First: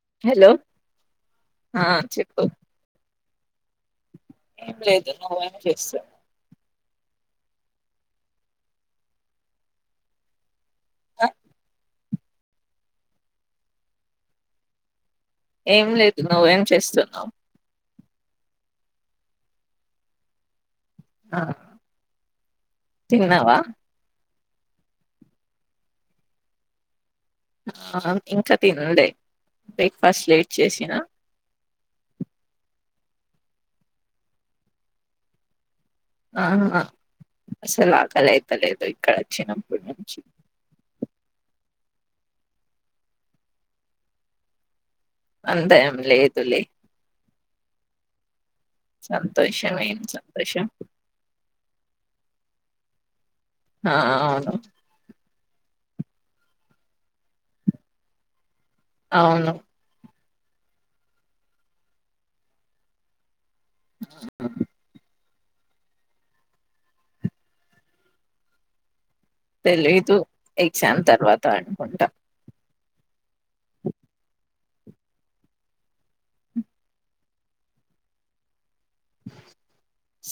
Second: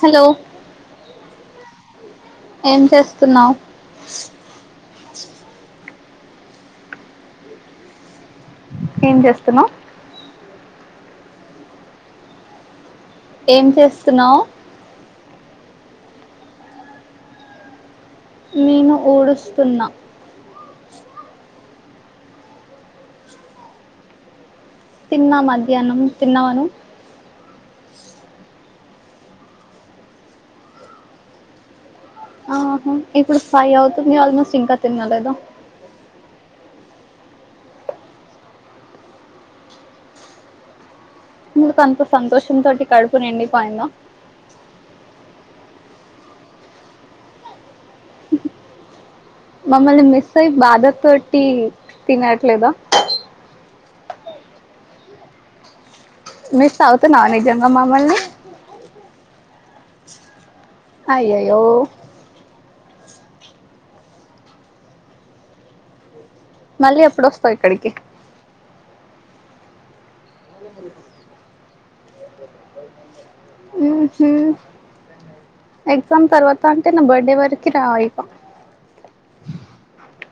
Hello ఆ చెప్ ఏం చేస్తున్నావ్ ఏం లేదు నువ్వ ఏం చేస్త ఏం చేస్తున్నావ్ ఆ ఏం చేస్తున్నావ్? ఏం లేదు నువ్వేం చేస్తున్నావ్? నేను ఊడుస్తున్నా ఆ తిన్నావా? తిన్నా మధ్యాహ్నం తిన్నావను ఆ ఇంకా తినుడే బ్రేక్ఫాస్ట్ లేట్ చేసినా ఆహా ఇప్పుడు ఫై అవుతుంది ఆల్మోస్ట్ ఇంకా తినలేదా. ఆహ అసలు ఆకలి అయితలేదు ఇక్కడ వచ్చినప్పుటి నుంచి ఎందుకు అంత సంతోషం తోటి కడుపు నిండిపోయింద అంతా ఏం లేదు లే మమ్మల్ని మిస్ అయి బాధ తోటి తినట్లేదా ఆ అవును మిస్ అవుతున్నవా నిజంగా మామల్ని అవును అయ్యయ్యో ఆ మళ్ళీ ఎప్పుడువస్తావు ఇక్కడికి? తెలీదు ఎగ్జామ్ తర్వాత అనుకుంటా ఉహు ఎగ్జామ్ తర్వాత అంటే నా బర్త్డే వరకి రాయి ఇక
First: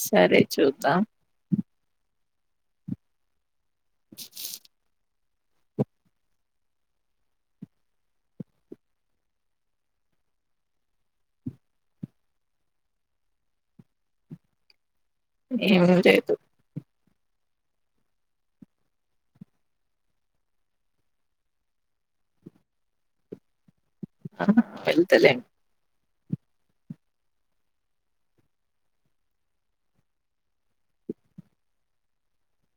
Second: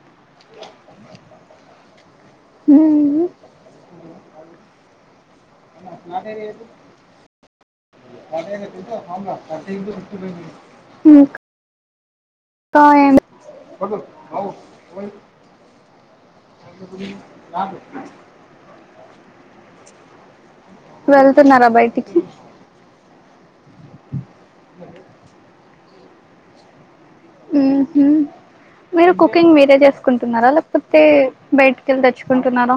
సరే చూద్దాం ఉహు [inaudible] నాదే లేదు ఉక్ తో ఏంది ఏమి లేదు రాదు వెళ్తున్నారా బయటికి? ఆ వెళ్తలే ఉహు మీరు కుకింగ్ మీరే చేసుకుంటున్నారా, లేకపోతే బయటికి వెళ్ళి తెచ్చుకుంటున్నారా?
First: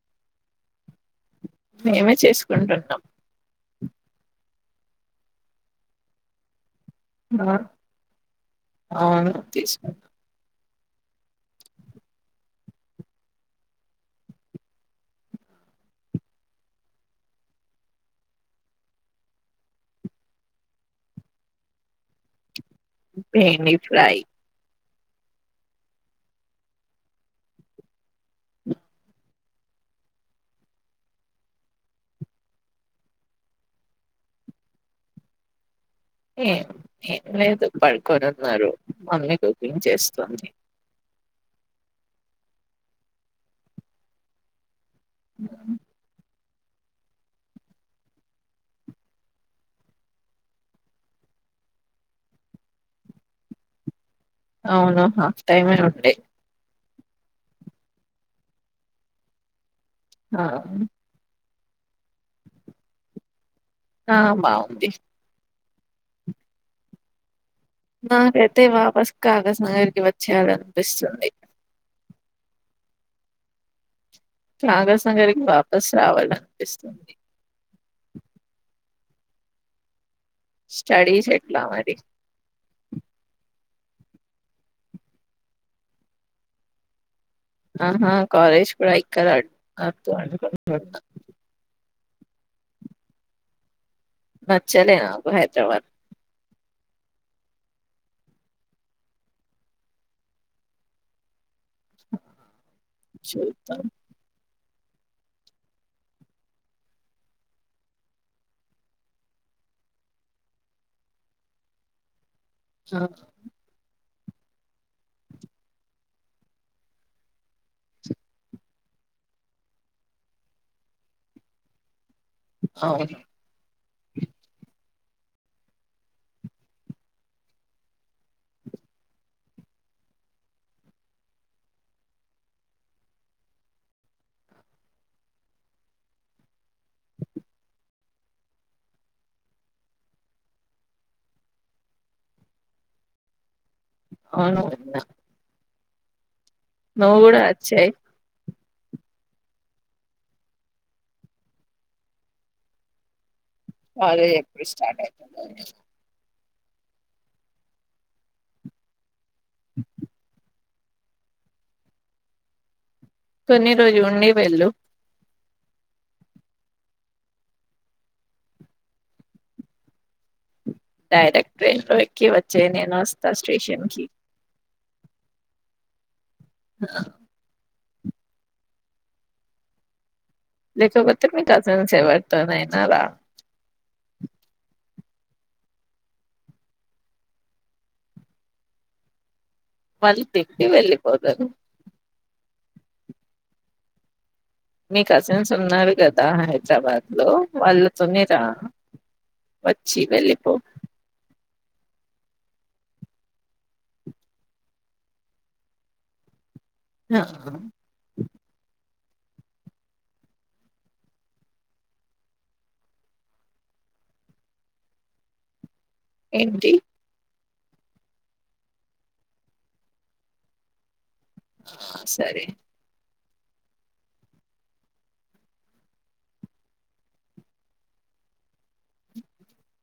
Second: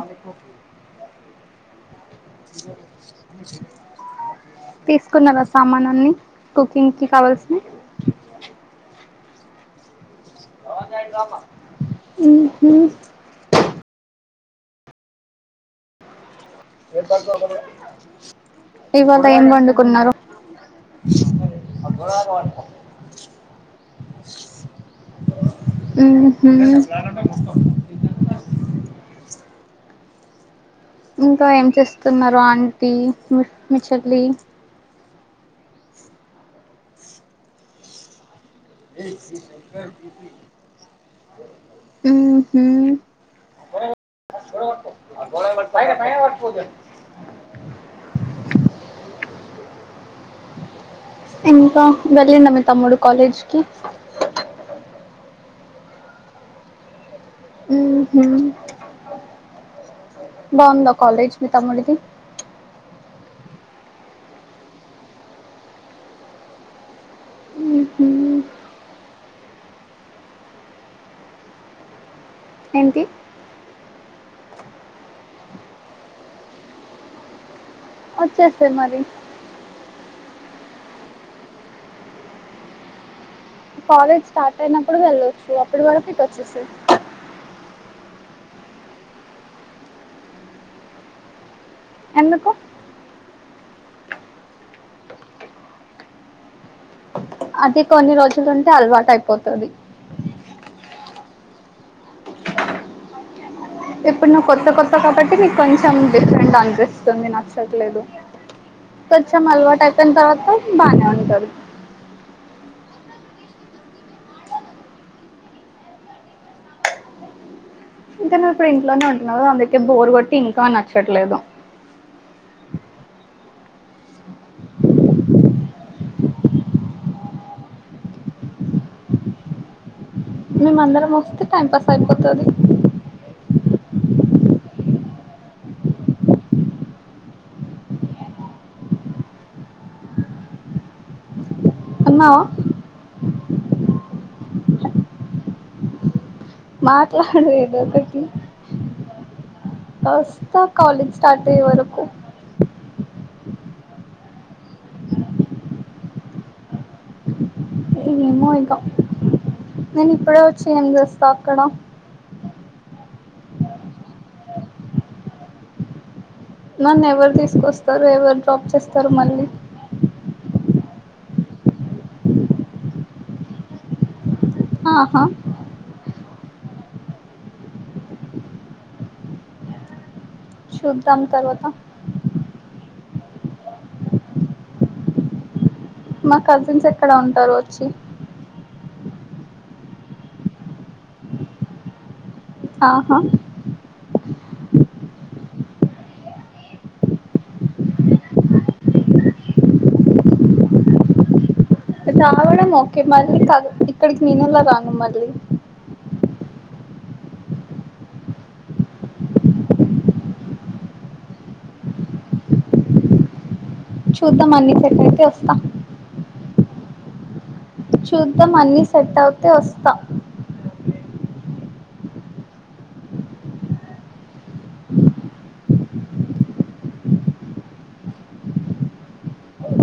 అ మేమే చేసుకుంటున్నాం. తీసుకున్నారా సామానాన్ని కు పింకీ కావల్సని తీస్ ఉహు ఇవాళ ఏం వండుకున్నారు? [unintelligible] భేనీ ఫ్రై ఉహు [inaudible] ఇంకా ఏం చేస్తున్నారు ఆంటీ, మీ చెల్లి? ఏం ఏం లేదు పడుకుని ఉన్ ఉన్నారు మమ్మీ కుకింగ్ చేస్తుంది ఉమ్మ్ హు ఆ గోడను పట్టుకో పైన పైన పట్టుకో ఇంకా వెళ్ళండ మీ తమ్ముడు కాలేజ్ కీ అవును ఆఫ్ టైమే ఉండే ఉ హుమ్మ్ ఆ బాగుందా కాలేజ్ మీ తమ్ముడిది ఆ బాగుంది ఉహు నాకైతే వాపస్ కాగజ్ నగర్ కి వచ్చారు అనిపిస్తుంది ఏంటి కాగజ్ నగర్ కి వాపస్ రావాలనిపిస్తుంది వచ్చేసేయ్ మరి స్టడీస్ ఎట్లా మరి కాలేజ్ స్టార్ట్ అయినప్పుడు వెళ్ళొచ్చు అప్పటివరకు ఇటు వచ్చేసేయ్ ఆహా కాలజ్ కూడా ఇక్కడ అద్దు అనుకుంటున్న ఎందుకు వచ్చేనె ఆస్ హైదరాబాద్ అది కొన్ని రోజులుంటే అలవాటు అయిపోతాది చూద్దాం ఇప్పుడు నువ్వు కొత్త కొత్త కాబట్టి నీకు కొంచెం డిఫరెంట్ అనిపిస్తుంది నచ్చట్లేదు కొంచం అలవాటు అయిపోయిన తర్వాత బానే ఉంటది ఆ అంటే నువ్వు ఇప్పుడు ఇంట్లోనే ఉంటున్నావ్ కదా అందుకే బోరు కొట్టి ఇంకా నచ్చట్లేదు అవును [inaudible] మేము అందరం వస్తే టైం పాస్ అయిపోతాది అన్నావా అవును నువ్వు కూడా మాట్లాడు ఏదో వచ్చేయ్ ఒకటి ఓస్తా కాలజ్ స్టార్ట్ అయ్యే వరకు అదే ఎప్పుడు స్టార్ట్ అవుతుంది మమో ఇక నేను ఇప్పుడే వచ్చి ఏం చేస్తా అక్కడ కొన్ని రోజు ఉండి వెళ్ళు నన్న ఎవరు తీసుకొస్తారు ఎవరు డ్రాప్ చేస్తారు మళ్ళీ డైరెక్ట్ ట్రైన్ లో ఎక్కి వచ్చెయ్ నేను వస్తా స్టేషన్ కి ఆహా [inaudible] చూద్దాం లేకపోతే మీ తర్వాత కజిన్స్ ఎవరితోనైనా రా మా కజిన్స్ ఎక్కడ ఉంటారు వచ్చి మళ్ళీ పెట్టి వెళ్ళిపోతారు ఆహా మీ కజిన్స్ ఉన్నారు కదా హైదరాబాద్ లో వాళ్ళతోనే రా వచ్చి వెళ్ళిపో రావడం ఓకే మళ్ళీ ఇక్కడికి నేను రాను మళ్ళీ ఆ హు చూద్దాం అన్ని సెట్ అయితే వస్తా ఏంటి చూద్దాం అన్ని సెట్ అవుతే వస్తా ఆ సరే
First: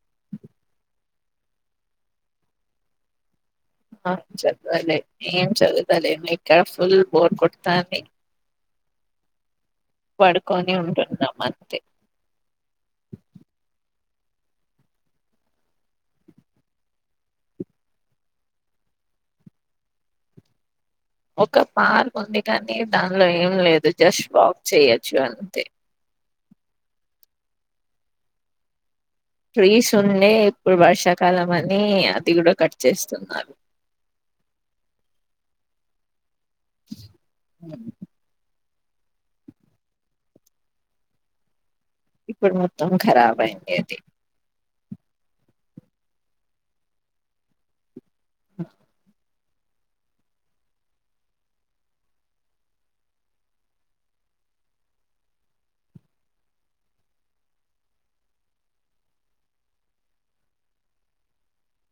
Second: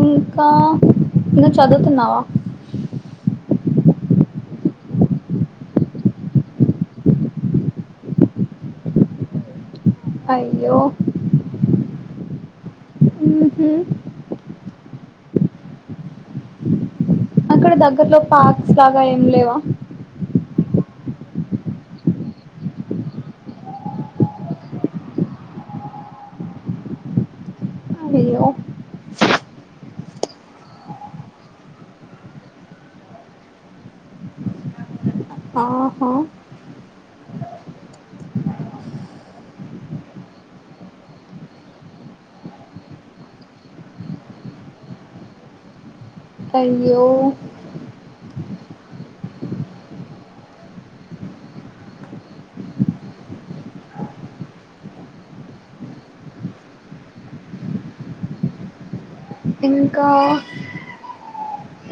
ఇంకా ఇంకా చదువుతున్నావా ఆ చదువులే ఏం చదువుతాలే మీకా ఫుల్ బోర్ కొడుతోంది పడుకొని అయ్యో ఉంటున్నాం అంతే ఉహు అక్కడ దగ్గర్లో పార్క్స్ లాగా ఏం లేవా ఒక పార్క్ ఉంది కానీ దానిలో ఏం లేదు జస్ట్ వాక్ చేయొచ్చు అంతే అయ్యో ట్రీస్ ఉండే ఇప్పుడు వర్షాకాలం అని అతి కూడా కట్ చేస్తున్నారు [inaudible] ఆహా అ ఇప్పుడు మొత్తం కరాబ్ అయింది అది అయ్యో [inaudible] ఇంకా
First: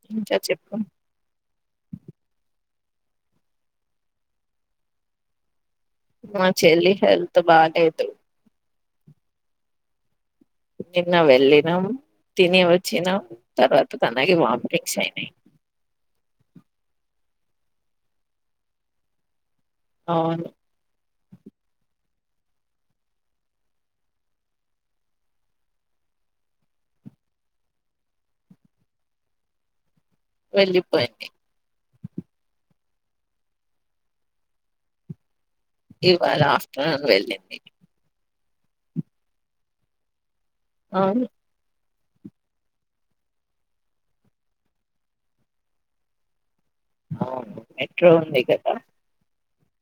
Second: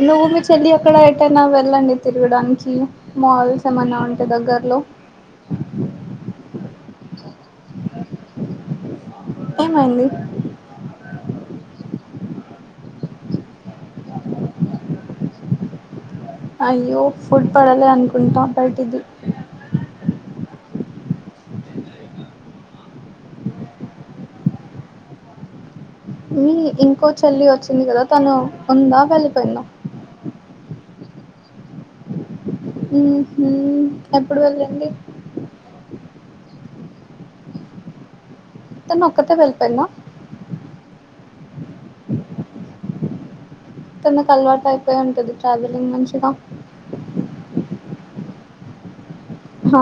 నువ్వు ఇంకా మీ చెల్లి చెప్పు ఎక్కడ ఎక్కడనా వెళ్ వెళ్లండి తిరగడానికి మాల్స్ ఏమన్నా ఉంటే దగ్గర్లో మా చెల్లి హెల్త్ బాగాలేదు ఏమైంది నిన్న వెళ్ళినాం తిని వచ్చినాం తర్వాత తనగి వాపిరింగ్స్ అయినాయి అయ్యో ఫుడ్ పడాలి అనుకుంటాం బయటిది అవును మీ ఇంకో చెల్లి వచ్చింది కదా తను ఉందా వెళ్ళిపోయిందా వెళ్ళిపోయింది హ్మ్ హ్మ్ ఎప్పుడు వెళ్ళండి ఇవాళ ఆఫ్టర్నూన్ వెళ్ళింది తానో ఒక్కతే వెళ్ళిపోయిందా అవును తనకు అలవాటు అయిపోయి ఉంటది ట్రావెలింగ్ మంచిగా అ మెట్రో ఉంది కదా అ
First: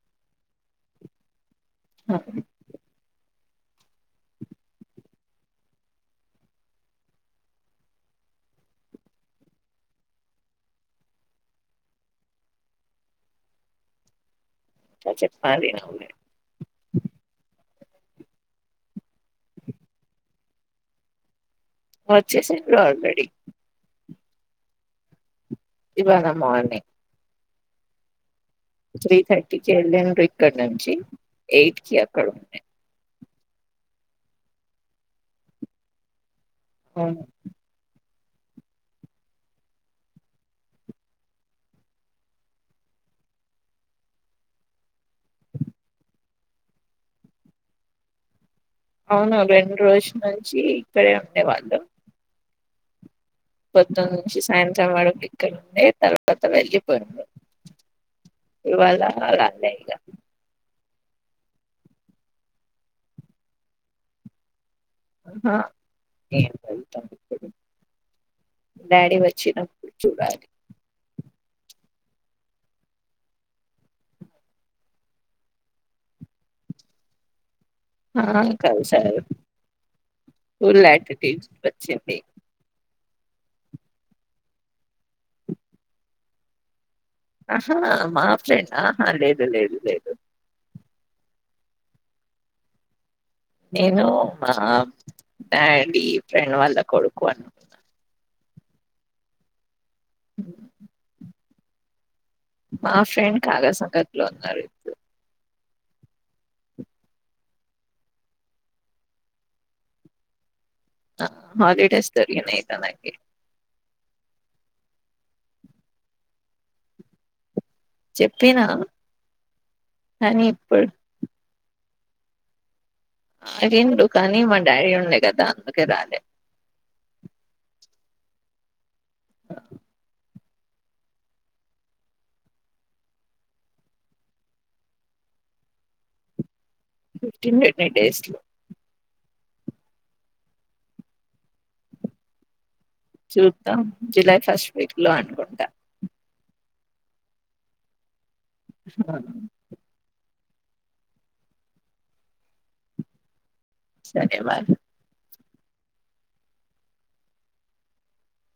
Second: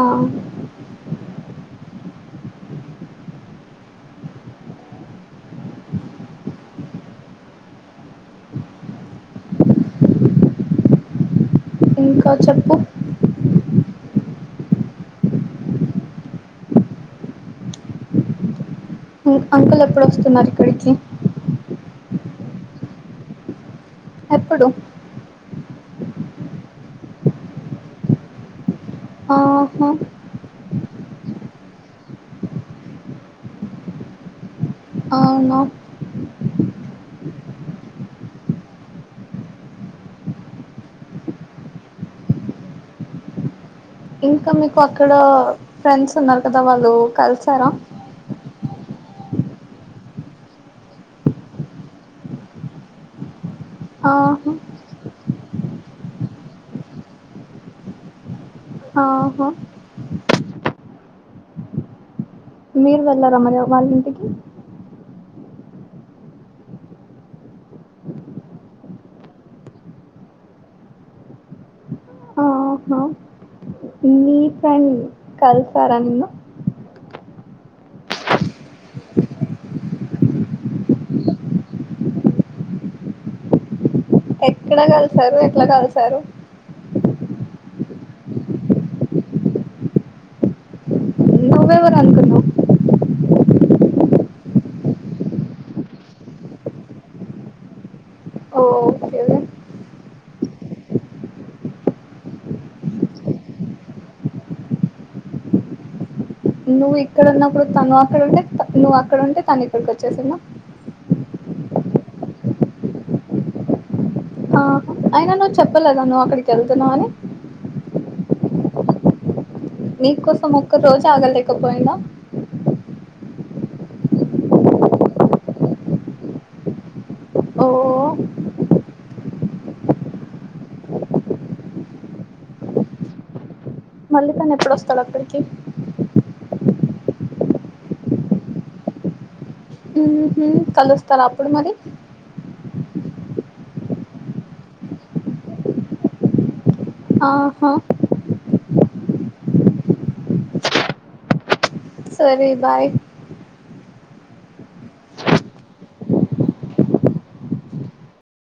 ఇంకా చెప్పు ఇంకా చెప్పాలి [inaudible] ఉ అంకుల్ ఎప్పుడు వస్తున్నారు ఇక్కడికి వచ్చేసిండ్రు ఆల్రెడీ ఎప్పుడు ఇవాళ మార్నింగ్ త్రీ థర్టీ కి ఆహా [unintelligible] ఇక్కనుంచి ఎయిట్ కి అక్కడ ఉంటాయి అవునా అవును ఇంకా మీకు అక్కడ ఫ్రెండ్స్ ఉన్నారు కదా వాళ్ళు కలిశారా అవును రెండు రోజుల నుంచి ఇక్కడే ఉండేవాళ్ళు పొద్దునుంచి ఆహా సాయంత్రం వాడు పక్కడ ఉడి తర్వాత వెళ్ళిపోయింది ఇవాళ ఆహా అంతే ఇంకా మీరు వెళ్లార మరి వ వాళ్ళ ఇంటికి ఆ ఏం [inaudible] డాడీ వచ్చినప్పుడు చూడాలి ఆహా మీ ఫ్రెండ్ కలుసారా నిన్న ఆ కలిశారు ఫుల్ యాటిట్యూడ్ వచ్చింది ఎక్కడ కలిసారు ఎట్లా కలిసారు ఆహా మా ఫ్రెండ్ ఆహా లేదు లేదు లేదు నువ్వు ఎవరు అనుకున్నావ్ నేను మా డాడీ ఫ్రెండ్ వాళ్ళ కొడుకు అనుకుున్నాను ఓకే మా ఫ్రెండ్ కాగా సంకట్లో ఉన్నారు ఇప్పుడు నువ్వు ఇక్కడ ఉన్నప్పుడు తను అక్కడ ఉంటే నువ్వు అక్కడ ఉంటే తను ఇక్కడికి వచ్చేసిందా హాలిడేస్ సరిగానే ఇలా నాకీ ఆ అయినా నువ్వు చెప్పలేదా నువ్వు అక్కడికి వెళ్తున్నావని ప్పిన నీ కోసం ఒక్క రోజు ఆగలేకపోయిండా అడిగిండు కానీ మా డాడీ ఉండ కదా అందుకే రాలే ఓ మల్లి తను ఎప్పుడొస్తాడు అక్కడికి ఫిఫ్టీన్ [unintelligible] డేస్ లొ ఉహు కలుస్తారా అప్పుడు మరి చూద్దాం జులై ఫస్ట్ వీక్ లో అనుకుంటా ఆహా ఆ, సరే బాయ్ సరే బాయ్